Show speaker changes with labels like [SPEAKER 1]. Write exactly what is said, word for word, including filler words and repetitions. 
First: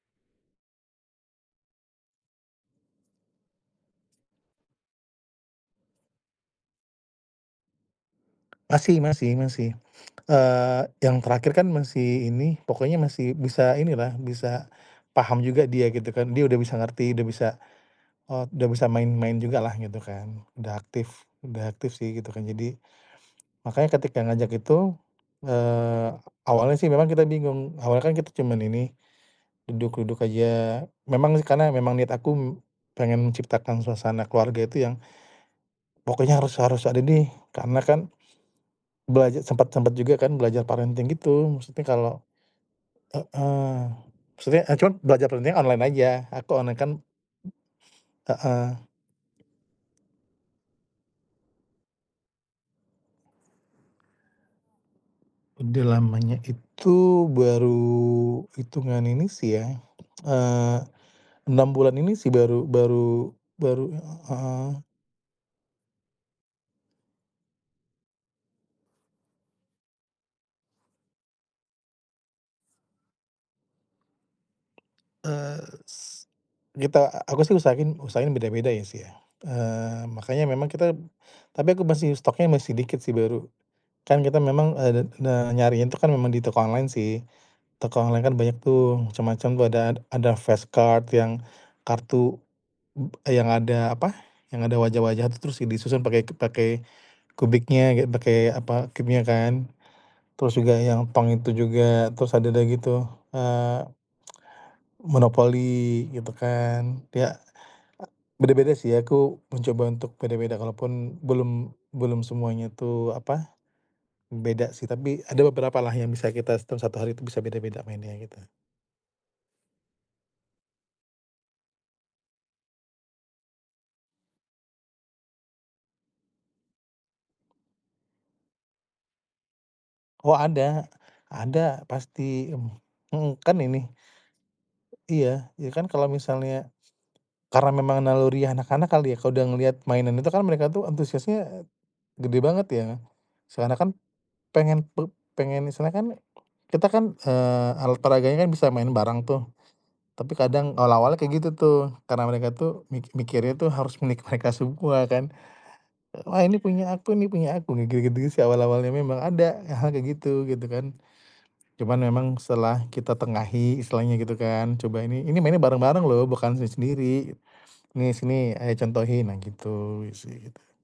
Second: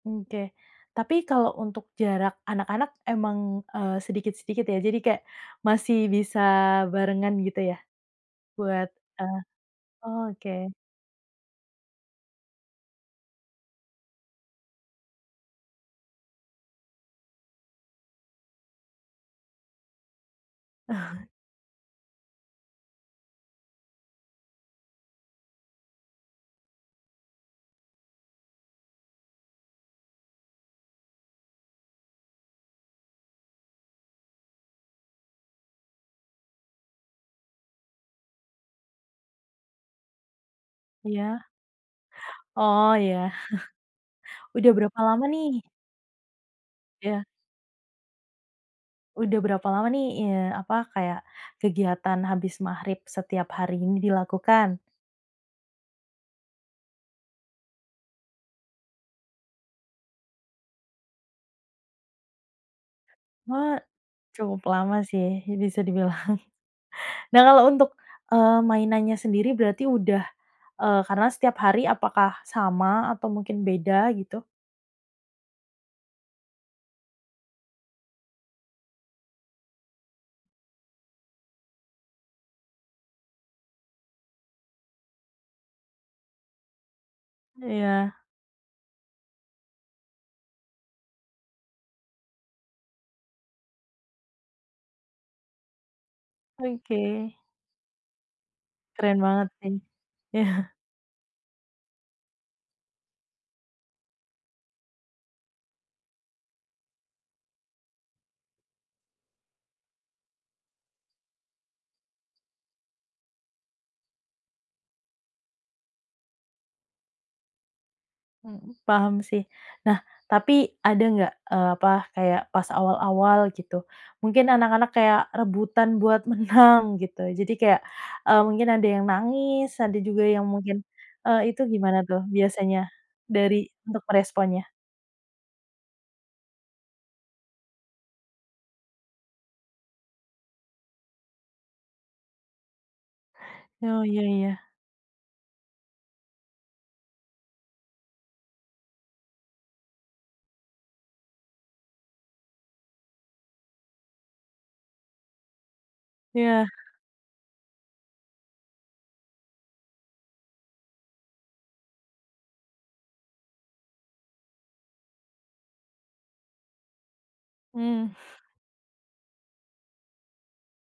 [SPEAKER 1] Oke, tapi kalau untuk jarak anak-anak emang, eee, sedikit-sedikit ya jadi kayak masih bisa barengan gitu ya? Buat,
[SPEAKER 2] Masih masih
[SPEAKER 1] eee,
[SPEAKER 2] masih.
[SPEAKER 1] oke.
[SPEAKER 2] Eee, yang terakhir kan masih ini, pokoknya masih bisa ini lah, bisa paham juga dia gitu kan, dia udah bisa ngerti udah bisa, eee, udah bisa main-main juga lah gitu kan udah aktif, udah aktif sih gitu kan jadi makanya ketika ngajak itu, eee, awalnya sih memang kita bingung, awalnya kan kita cuman ini, duduk-duduk aja memang sih karena memang niat aku pengen menciptakan suasana keluarga itu yang, pokoknya harus harus ada nih karena kan belaja sempet sempet juga kan belajar parenting
[SPEAKER 1] Iya.
[SPEAKER 2] gitu maksudnya kalau
[SPEAKER 1] Oh, iya.
[SPEAKER 2] heeh, maksudnya
[SPEAKER 1] Udah
[SPEAKER 2] ah, cuman
[SPEAKER 1] berapa lama
[SPEAKER 2] belajar parenting
[SPEAKER 1] nih?
[SPEAKER 2] online aja aku online kan
[SPEAKER 1] Ya.
[SPEAKER 2] heeh.
[SPEAKER 1] Udah berapa lama nih, eee, apa kaya kegiatan habis maghrib setiap hari ini dilakukan?
[SPEAKER 2] Udah lamanya itu baru hitungan ini sih ya, eee, enam bulan ini sih baru baru
[SPEAKER 1] Wah,
[SPEAKER 2] baru
[SPEAKER 1] cukup
[SPEAKER 2] heeh.
[SPEAKER 1] lama sih bisa dibilang. Nah kalau untuk, eee, mainannya sendiri berarti udah, eee, karena setiap hari apakah sama atau mungkin beda gitu?
[SPEAKER 2] Eee, s kita aku sih usahain usahain beda-beda ya sih ya. Eee, makanya memang kita, tapi aku masih stock-nya masih dikit sih baru. Kan kita memang, eee, de de nyarinya itu kan memang di toko online sih. Toko
[SPEAKER 1] Iya.
[SPEAKER 2] online kan banyak tuh, macam-macam tuh ada ada fast card yang kartu, yang ada apa yang ada wajah-wajah tuh terus disusun pakai pakai
[SPEAKER 1] Oke.
[SPEAKER 2] kubiknya gitu pakai apa
[SPEAKER 1] Keren
[SPEAKER 2] cube-nya
[SPEAKER 1] banget
[SPEAKER 2] kan,
[SPEAKER 1] sih.
[SPEAKER 2] terus juga yang tong itu juga, terus ada deh gitu, eee Monopoli gitu kan, ya, beda-beda sih aku mencoba untuk beda-beda kalaupun belum belum semuanya tuh apa, beda sih tapi ada beberapa lah yang bisa kita tuh satu hari itu bisa beda-beda mainnya kita.
[SPEAKER 1] Mhm, paham sih. Nah, tapi ada enggak, eee, apa kayak pas awal-awal gitu? Mungkin anak-anak kayak rebutan buat menang gitu. Jadi kayak, eee, mungkin ada yang nangis, ada juga
[SPEAKER 2] Wah,
[SPEAKER 1] yang mungkin,
[SPEAKER 2] ada,
[SPEAKER 1] eee, itu
[SPEAKER 2] ada
[SPEAKER 1] gimana tuh
[SPEAKER 2] pasti, mhm,
[SPEAKER 1] biasanya
[SPEAKER 2] mmm, kan
[SPEAKER 1] dari
[SPEAKER 2] ini
[SPEAKER 1] untuk meresponnya?
[SPEAKER 2] iya, ya kan kalau misalnya, karena memang naluri anak-anak kali ya kalau udah ngelihat mainan itu kan mereka tuh antusiasnya, eee, gede banget ya. Seakan-akan
[SPEAKER 1] Oh, iya iya.
[SPEAKER 2] pengen pe pengen misalnya kan kita kan, eee, alat olahraganya kan bisa main bareng tuh, tapi kadang awal-awalnya kayak gitu tuh karena mereka tuh mikir mikirnya tuh harus milik mereka semua kan. Wah, ini
[SPEAKER 1] Iya.
[SPEAKER 2] punya aku nih punya aku, kayak gitu-gitu sih awal-awalnya memang ada hal-hal kayak gitu, gitu kan. Cuman memang setelah kita tengahi istilahnya gitu kan, "Coba ini, ini mainnya bareng-bareng lho bukan sendiri-sendiri.
[SPEAKER 1] Mmm.
[SPEAKER 2] Nih, sini ayah contohin," nah gitu sih gitu.